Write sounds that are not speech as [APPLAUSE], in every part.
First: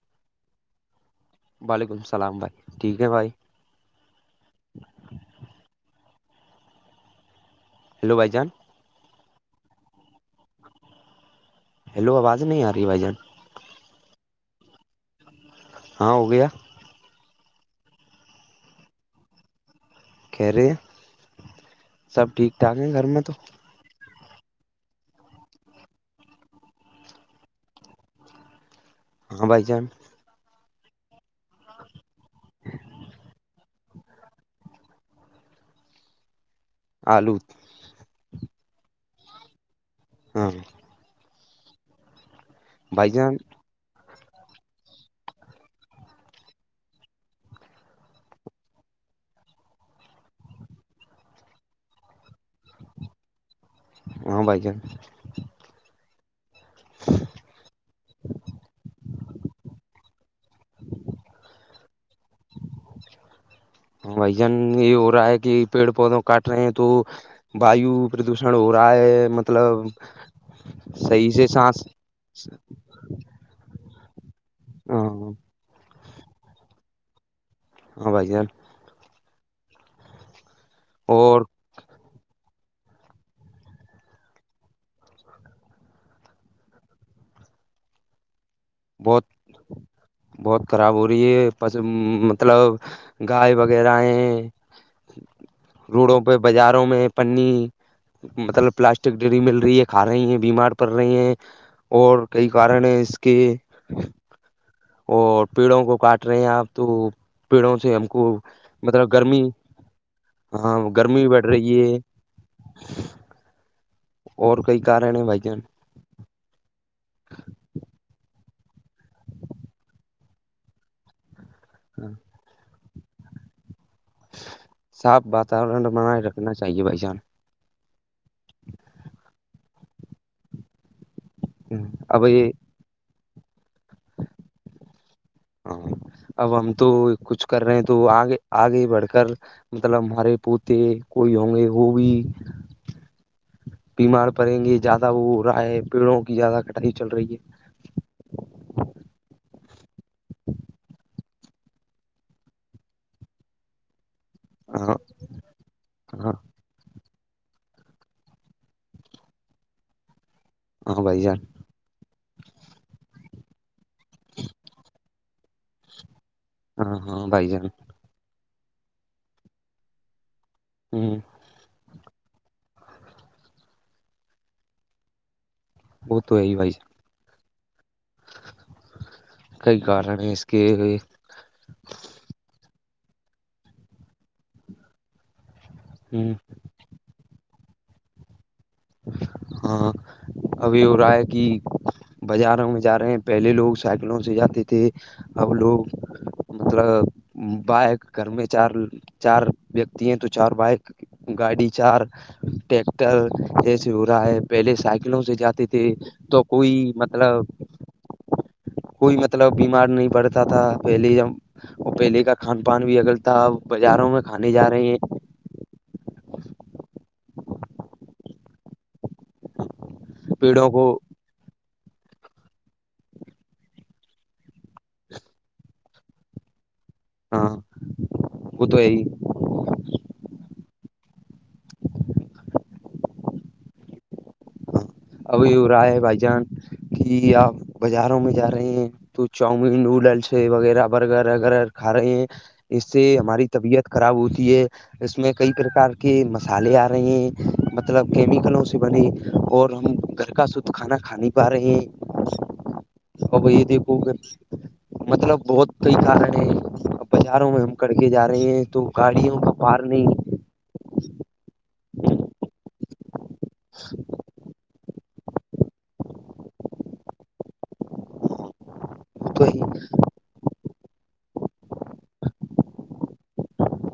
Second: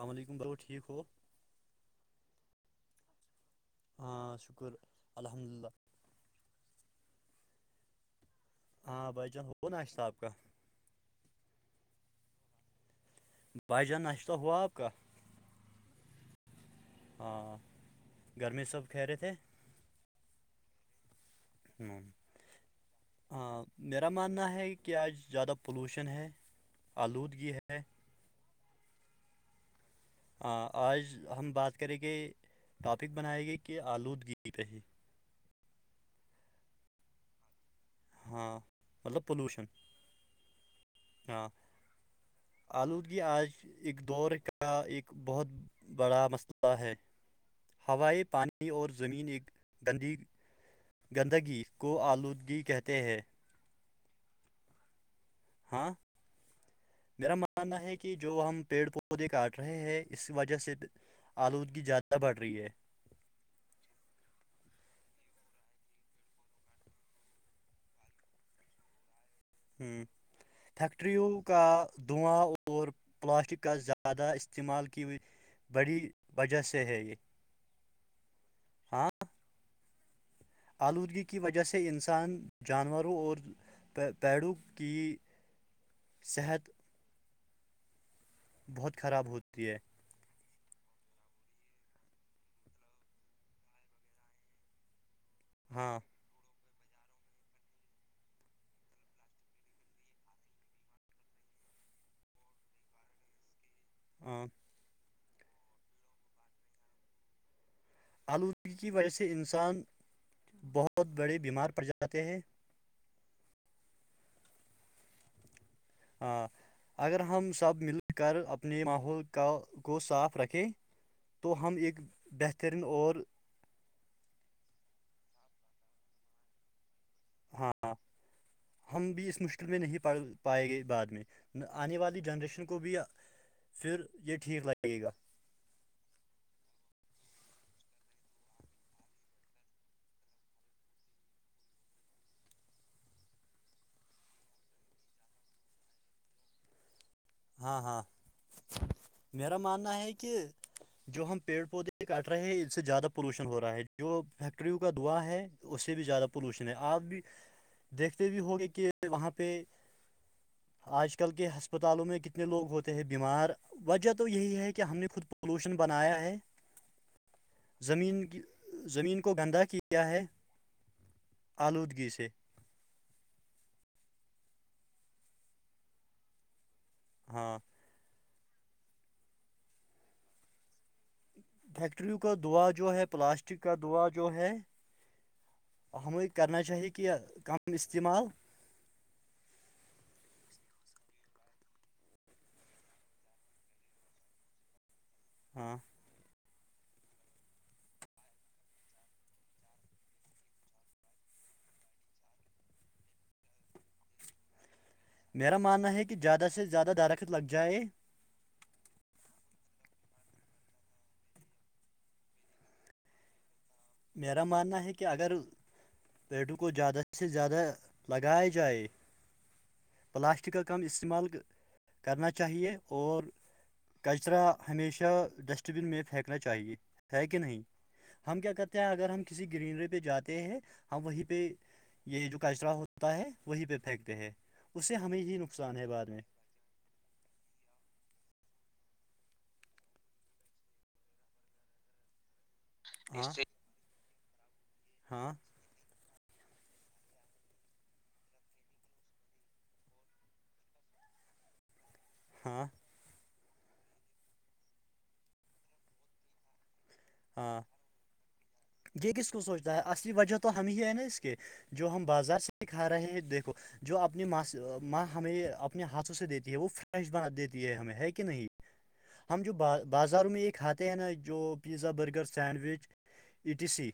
الل علیکم بل ٹھیک ہو وعلیکم السلام بھائی ٹھیک ہے بھائی ہاں شکر الحمد للہ ہیلو بھائی جان ہاں بھ جان ہو نا آشتاب کا ہیلو آواز نہیں آ رہی بھائی جان بجا نشتا ہوپقہ ہاں ہو گیا ہاں گرمی سب کھہ رہے تھے کیر ہوں گھر میں تو میرا ماننا ہے کہ آج زیادہ پولوشن ہے آلودگی ہے ہاں بھائی جان آج ہم بات کریں گے ٹاپک بنائے گے کہ آلودگی پہ ہی آلود ہاں مطلب پلوشن ہوں ہاں بھائی آلودگی جان آج ایک دور کا ایک بہت بڑا مسئلہ ہے ہوائے پانی اور زمین ایک گندی گندگی کو آلودگی کہتے ہیں وہاں بائیکن ہاں میرا ماننا ہے کہ جو ہم پیڑ پودے کاٹ رہے ہیں اس وجہ سے آلودگی زیادہ بڑھ رہی ہے وی جن یہ ہو رہا ہے کہ پیڑ پودوں کاٹ رہے ہیں تو واو پردوشن ہو ر ہے م ہ فیکٹریوں کا سانس دواں اور پلاسٹک کا زیادہ استعمال کی ہاں بڑی وجہ سے ہے یہ ہاں بھائی جان ہاں آلودگی کی اور وجہ سے انسان جانوروں اور پیڑوں کی صحت بہت خراب ہوتی ہے بہت خراب ہو رہی ہے پ مطلب گائے وغیرہ ہے ہاں روڈوں پہ بازاروں میں پنی مطلب پلاسٹک ڈری مل رہی ہے کھا رہی ہیں بیمار پڑ رہے ہیں اور کئی کارن ہیں اس کے ہا اور پیڑوں کو کاٹ رہے ہیں آپ تو پیڑوں سے کو آلودگی کی وجہ مطلب سے گرمی انسان ہاں بہت گرمی بڑے بیٹھ بیمار رہی پڑ ہے [INAUDIBLE] جاتے ہیں اور کئی کار رہے ہیں بھائی جان ہاں اگر ہم سب مل کر اپنے ماحول کا کو صاف رکھیں تو ہم ایک بہترین اور صاف واتورن بنائے رکھنا چاہیے بھ جان ہاں ہم بھی اس مشکل میں نہیں پ پائے گئے بعد میں آنے والی اب یہ جنریشن کو بھی پھر یہ ٹھیک لگے گا ہاں اب ہم تو کچھ کر رہے ہیں تو آگے آگے ہی بڑھ کر مطلب ہمارے پوتے کوئی ہوں گے وہ بھی [INAUDIBLE] بیمار پڑیں گے زیادہ وہ ہو رہا ہے پیڑوں کی زیادہ کٹائی چل رہی ہے ہاں ہاں میرا ماننا ہے کہ جو ہم پیڑ پودے کاٹ رہے ہیں اس سے زیادہ پولوشن ہو رہا ہے جو ہے فیکٹریوں کا ہاں دعا ہے اس سے بھی زیادہ ہاں پولوشن ہے آپ بھی دیکھتے بھی ہ گے کہ وہاں پہ ہاں آج بھائی کل جان کے ہسپتالوں میں کتنے لوگ ہوتے ہیں بیمار وجہ تو یہی ہے کہ ہم نے خود پولوشن بنایا ہے ہاں ہاں بھائی جان زمین زمین کو گندہ کیا ہے ہوں آلودگی سے وہ تو یہ وائی ہاں کئی کارن اس کے ہو فیکٹریوں کا دعا جو ہے پلاسٹک کا دعا جو ہے اہم ہ کرنا چاہے کہ کم استعمال ہاں ابھی ہو رہا ہے کہ بازاروں میں جا رہے ہیں پہلے لوگ سائیکلوں سے جاتے تھے اب ہاں لوگ مطلب بائک گھر میں چار چار ویکتی ہیں تو چار بائک گاڑی چار ٹیکٹر ایس ہو رہا ہے پہلے سائیکل قلوں سے میرا جاتے تھے ماننا ہے کہ تو زیادہ سے کوئی زیادہ درخت مطلب لگ جائے کوئی مطلب بیمار نہیں پڑتا تھا پہلے جب پہلے کا کھان پان بھی اگل تھا اب بازاروں میں کھانے جا رہے ہیں اگر پیٹوں کو زیادہ سے زیادہ لگایا جائے پلاسٹک کا پیڑوں کم کو استعمال کرنا چاہیے اور کچرا ہمیشہ ڈسٹ بن میں پھینکنا چاہیے پھینکے ہاں نہیںی ہم کیا وہ کرتے تو ہے ہیں ہی اگر کسی گرینری پہ جاتے ہیں ہم وہیں پہ یہ جو کچرا ہوتا ہے وہی پہ پھینکتے ہیں اسے ہمیں ہی ابھی ہو نقصان رہا ہے بعد بھائی میں جان کہ آپ بازاروں میں جا رہے ہیں تو چاؤمین نڈلس وغیرہ برگر ویرہ کھ رہے ہیں اس سے ہاں ہماری طبیعت خراب ہوتی ہے اس میں ہاں کئی پرکار کہ مسالے آ رہے ہیں مطلب کیمیکلوں سے بنے اور ہم گھر کا شدھ کھانا کھا نہیں پا رہے ہیں ہاں اب یہ دیکھو گا مطلب بہت کئی کارن ہے بازاروں ہاں میں کر کے جا رہے ہیں تو یہ کس گاڑیوں کو سوچتا پار ہے اصلی نہیں وجہ تو ہم ہی ہے نا اس کے جو ہم بازار سے ہی کھا رہے ہیں دیکھو جو اپنی ماس ماں ہمیں اپنے ہاتھوں سے دیتی ہے وہ فریش بنا دیتی ہے ہمیں ہے کہ نہیں ہم تو جو ہی ب بازاروں میں یہ کھاتے ہیں نا جو pizza burger sandwich E T C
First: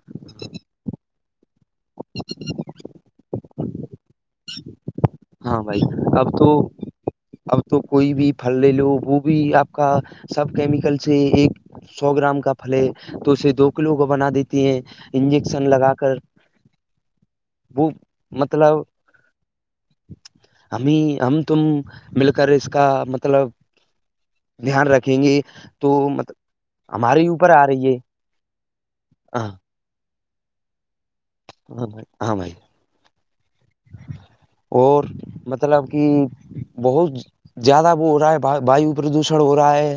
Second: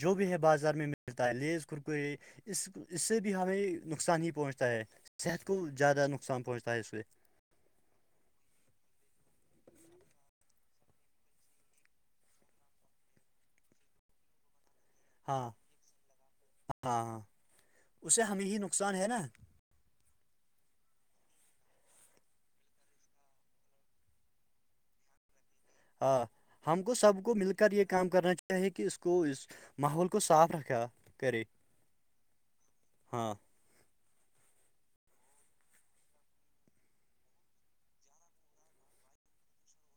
جو بھی ہے بازار میں ملتا ہے لیز کرکریے اس اس سے ہمیں نقصان ہی پہنچتا ہے صحت کو ہاں بھائی زیادہ اب نقصان تو پہنچتا ہے اس سے اب تو کوئی بھی پھل لے لو وہ بھی آپ کا سب کیمیکل سے ایک سو گرام کا پھلے تو اسے دو کلو کو بنا دیتی ہیں ہاں انجیکشن لگا کر ہاں ہاں وہ اس سے ہمیں ہی مطلب نقصان ہے نا ہمیں ہم تم مل کر اس کا مطلب دھیان رکھیں گے تو ہاں مطلب ہم کو سب ہمارے کو اوپر مل آ کر یہ رہی ہے کام کرنا ہے کہ اس کو اس ہاں ماحول کو صاف رکھا کرے ہاں بھائی ہاں بھائی ہاں [INAUDIBLE] اور مطلب کہ بہت زیادہ وہ ہو رہا ہے وایو پردوشن ہو رہا ہے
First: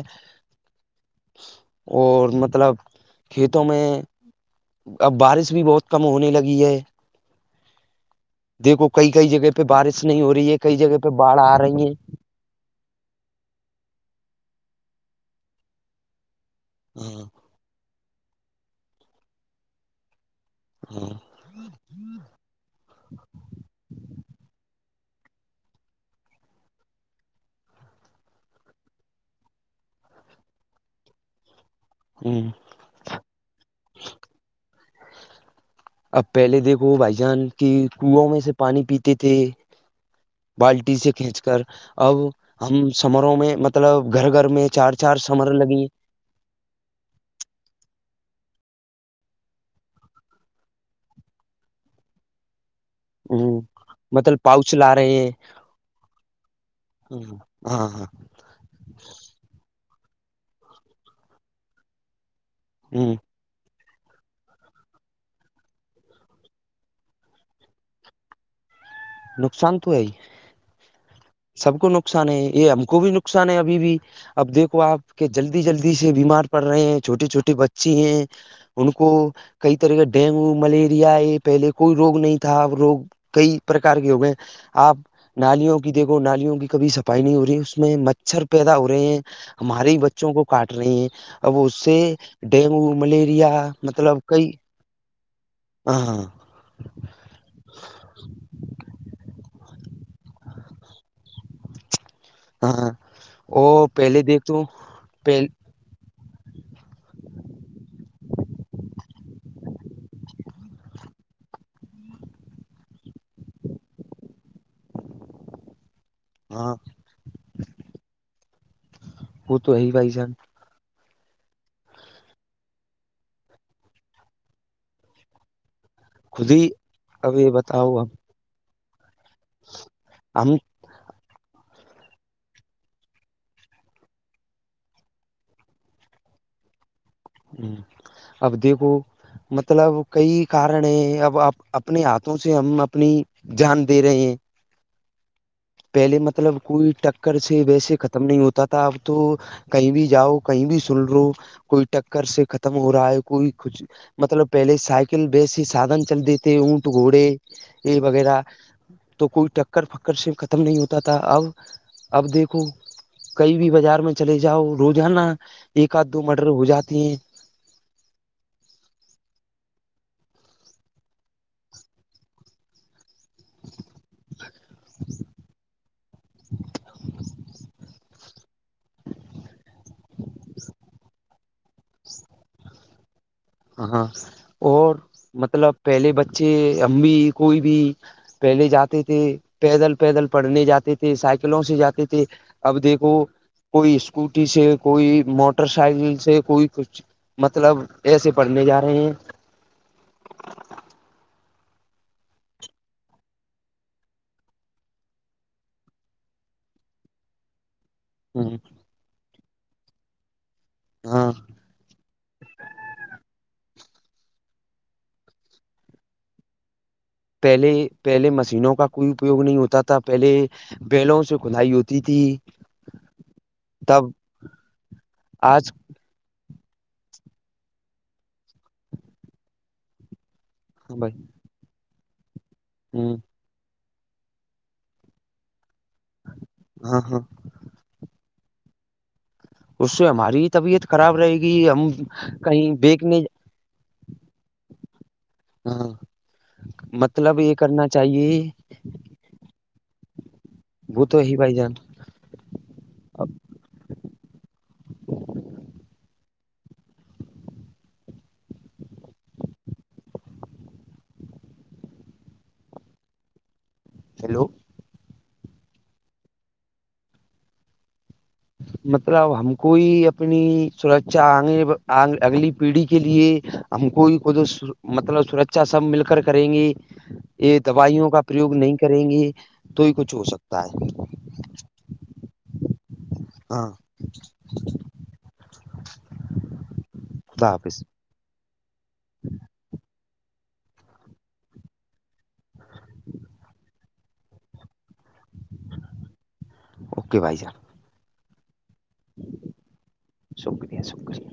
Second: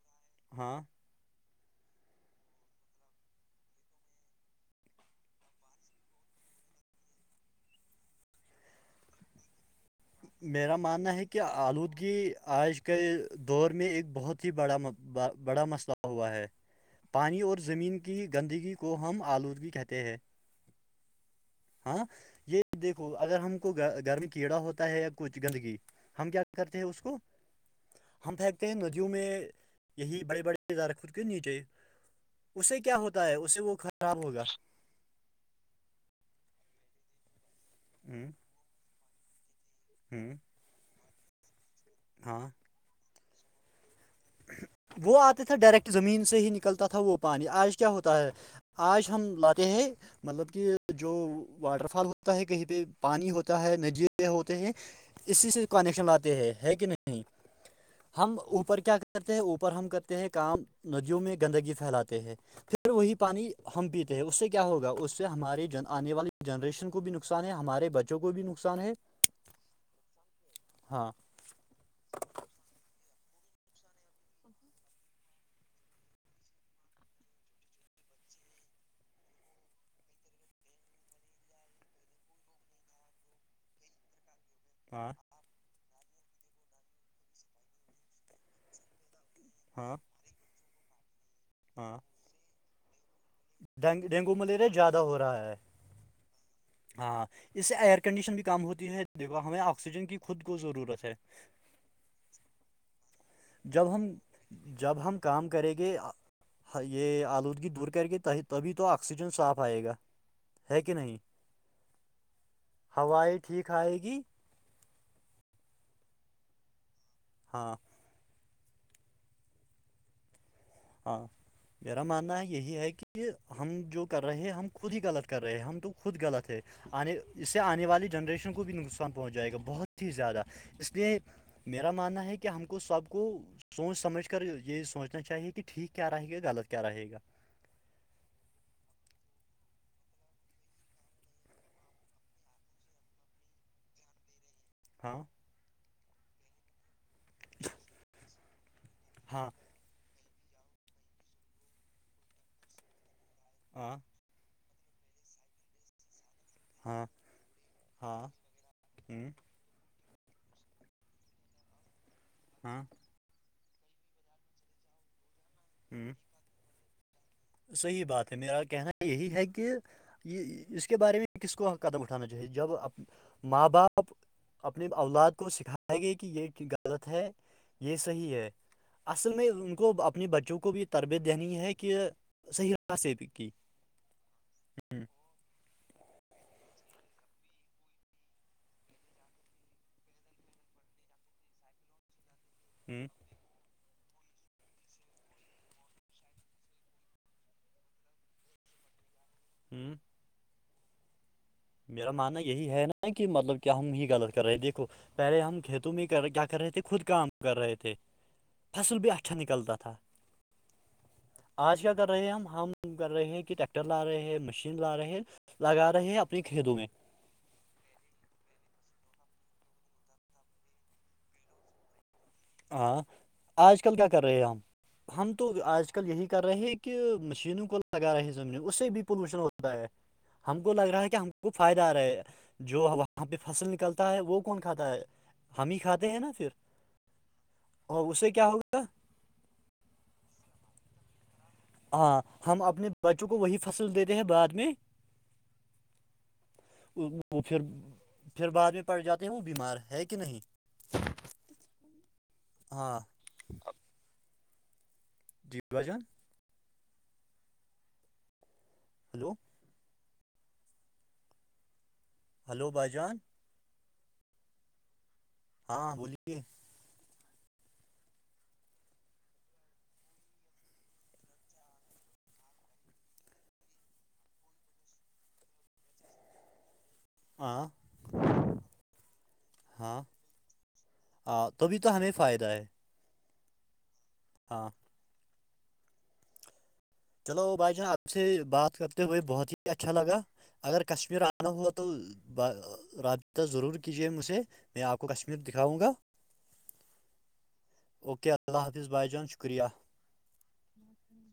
ہاں اور مطلب کھیتوں میں اب بارش بھی بہت کم ہونے لگی ہے دیکھو کئی کئی جگہ پہ بارش نہیں ہو رہی ہے کئی میرا جگہ پہ ماننا ہے باڑھ کہ آ رہی ہیں آلودگی آج کے دور میں ایک بہت ہی بڑا بڑا مسئلہ ہوا ہے ہاں پانی اور زمین کی گندگی کو ہم آلودگی کہتے ہیں ہمم ہاں یہ دیکھو اگر ہم کو گھرمے کیڑا ہوتا ہے یا کچھ گندگی ہم کیا کرتے ہیں اس کو ہم پھینکتے ہیں ندیوں میں یہی بڑے بڑےدارخود کے نیچے ہمم اسے کیا ہوتا ہے اسے وہ خراب ہوگا اب پہلے دیکھو بھائی جان کہ کنو میں سے پانی پیتے تھے ہممم بالٹی سے کھینچ کر اب ہم سمروں میں مطلب گھر گھر میں چار چار وہ آتے سمر تھے لگی ڈائریکٹ زمین سے ہی نکلتا تھا وہ پانی آج کیا ہوتا ہے آج ہم لاتے ہیں مطلب کہ جو واٹر فال ہوتا ہے کہیں پہ پانی ہ ہوتا ہے نجیے مطلب ہوتے ہیں پاؤچ لا رہے ہیں اسی سے کانیکشن لاتے ہیں ہے کہ نہیں ہاں ہاں ہم اوپر کیا کرتے ہیں اوپر ہم کرتے ہیں کام ندیوں میں گندگی پھیلاتے ہیں پھر ہ وہی پانی ہم پیتے ہیں اس سے کیا ہوگا اس سے ہمارے آنے والی جنریشن کو بھی نقصان ہے ہمارے بچے بچوں کو بھی نقصان ہے نقصان تو ہے ہی ہاں سب کو نقصان ہے یہ ہم کو بھی نقصان ہے ابھی بھی اب دیکھو آپ کے جلدی جلدی سے بیمار پڑ رہے ہیں چھوٹے چھوٹے بچے ہیں ان کو کئی طرح کا ڈینگو ملیریا یہ پہلے کوئی روگ نہیں تھا اب روگ کئی پرکار کی ہو گئے آپ ہاں نالیوں کی دیکھو نالیوں کی کبھی صفائی نہیں ہو رہی ہے اس میں مچھر پیدا ہو رہے ہیں ہاں ہمارے بچوں کو کاٹ رہی ہیں اب اس سے ہاں ڈینگو ملیریا ڈینگ مطلب ڈینگو کوئی ملیریا زیادہ ہو رہا ہے ہاں اس سے ایئر کنڈیشن بھی کام ہوتی ہے دیکھو ہمیں آکسیجن کی خود کو ضرورت ہے ہاں وہ پہلے دیکھ تو پہل کہ یہ آلودگی دور کر کے تبھی تو آکسیجن صاف آئے گا ہے کہ نہیں ہوائ ٹھیک آئے گی ہاں ہاں وہ تو یہ پائی جان ہاں میرا ماننا یہی ہے کہ ہم جو کر رہے ہیں ہم خود ہی غلط کر رہے ہیں ہم تو خود غلط ہے آنے اب اس یہ سے آنے بتاؤ والی اب جنریشن کو بھی نقصان پہنچ جائے گا بہت ہی زیادہ ہم اس لیے میرا ماننا ہے کہ ہم کو سب کو سوچ سمجھ کر یہی سوچنا چاہیے کہ کہ ٹھیک کیا رہے گ غلط کیا رہے گا ہ اب دیکھو مطلب کئی کارن ہیں اب اپنے ہاتھوں سے ہم اپنی جان دے رہے ہیں ہاں پہلے مطلب کوئی ٹکر سے ویسے ختم نہیں ہوتا تھا اب تو ہاں کہیں بھی جاؤ کہیں بھی سن رہو کوئی ٹکر سے ختم ہو رہا ہے کوئی کچھ ہاں مطلب پہلے سائیکل بیس ہی سادھن چل دی اونٹ ہاں گھوڑے یہ ہاں وغیرہ تو ہوں کوئی ٹکر فکر سے ختم نہیں ہوتا تھا اب اب دیکھو ہاں کئی بھی بازار میں چلے جاؤ روزانا ایک آدھ ہوں دو مٹر ہو جاتی ہیں صحیح بات ہے میرا کہنا یہی ہے کہ یہ اس کے بارے میں کس کو قدم اٹھانا چاہیے جب ماں باپ اپنے اولاد کو سکھائائے گے کہ یہ غلط ہے یہ صحیح ہے اصل میں ان کو اپنے بچوں کو بھی تربیت دینی ہے کہ سح ہو کہ ہاں ہاں اور مطلب پہلے بچے امی کوئی بھی پہلی جاتی تھی پیدل پیدل پڑھنے جاتی تھی سائیکلوں سے جاتی تھی اب ہوں دیکھو کوئی اسکوٹی سے کوئی موٹر سائیکل سے کوئی کچھ مطلب ایسے پڑھنے جا رہے ہیں [INAUDIBLE] میرا ماننا یہی ہے نا کہ مطلب کہ ہم ہی غلط کر رہے ہیں دیکھو پہلے ہم کھیتوں میں ہی کر کیا کر رہے تھے خود کام کر رہے تھے [INAUDIBLE] فصل بھی اچھا نکلتا تھا ہاں آج کیا کر رہے ہیں ہم ہم کر رہے ہیں کہ ٹریکٹر لا رہے ہیں مشین لا رہے ہے لگا رہے ہیں اب میں کے دوں گے پہلے پہلے مشینوں کا کوئی اپیوگ نہیں ہوتا تھا پہلے بیلوں سے کھدائی ہوتی تھی ہاں آج کل تب کیا کر رہے ہیں ہم ہم تو آج کل ل یہی کر رہے ہیں کہ مشینوں کو لگا رہے زمین اس سے بھی پولوشن ہوتا ہے ہم کو لگ رہا ہے بھائی کہ ہم کو فائدہ آ رہا ہے جو ہ وہاں پہ فصل نکلتا ہے وہ کون کھاتا ہے ہم ہی کھاتے ہیں نا پھر ہاں ہاں اور اس سے کیا ہوگا اس سے ہماری طبیعت خراب رہے گی ہم ہاں ہم کہیں اپنے بییکنے بچوں کو وہی فصل دیتے ہیں بعد میں ہاں مطلب وہ یہ پھر کرنا چاہیے پھر بعد میں پڑ جاتے ہیں وہ بیمار ہے کہ نہیں وہ تو ہیی بھائی جان ہاں اب جی بھا جان ہلو ہلو بھائی جان ہیلو ہاں بولیے مطلب ہم کوئی اپنی سرچا آ اگلی پیڑھی کے لیے ہم کو خود مطلب سرکچا سب مل کر کریں گی یہ ہاں دوائیوں کا پرریوگ نہیں کریں گے تو ہی کچھ ہو سکتا ہے تا بھی تو ہمیں فائدہ ہے ہاں ہاں چلو خدا بھائی حافظ جان آپ سے بات کرتے ہوئے بہت ہی اچھا لگا اگر کشمیر آنا ہوا رابطہ ضرور کیجیے مجھے میں آپ کو کشمیر دکھاؤں گا اوکے بھائی جان اوکے اللہ حافظ بائی جان شکریہ شکریہ شکریہ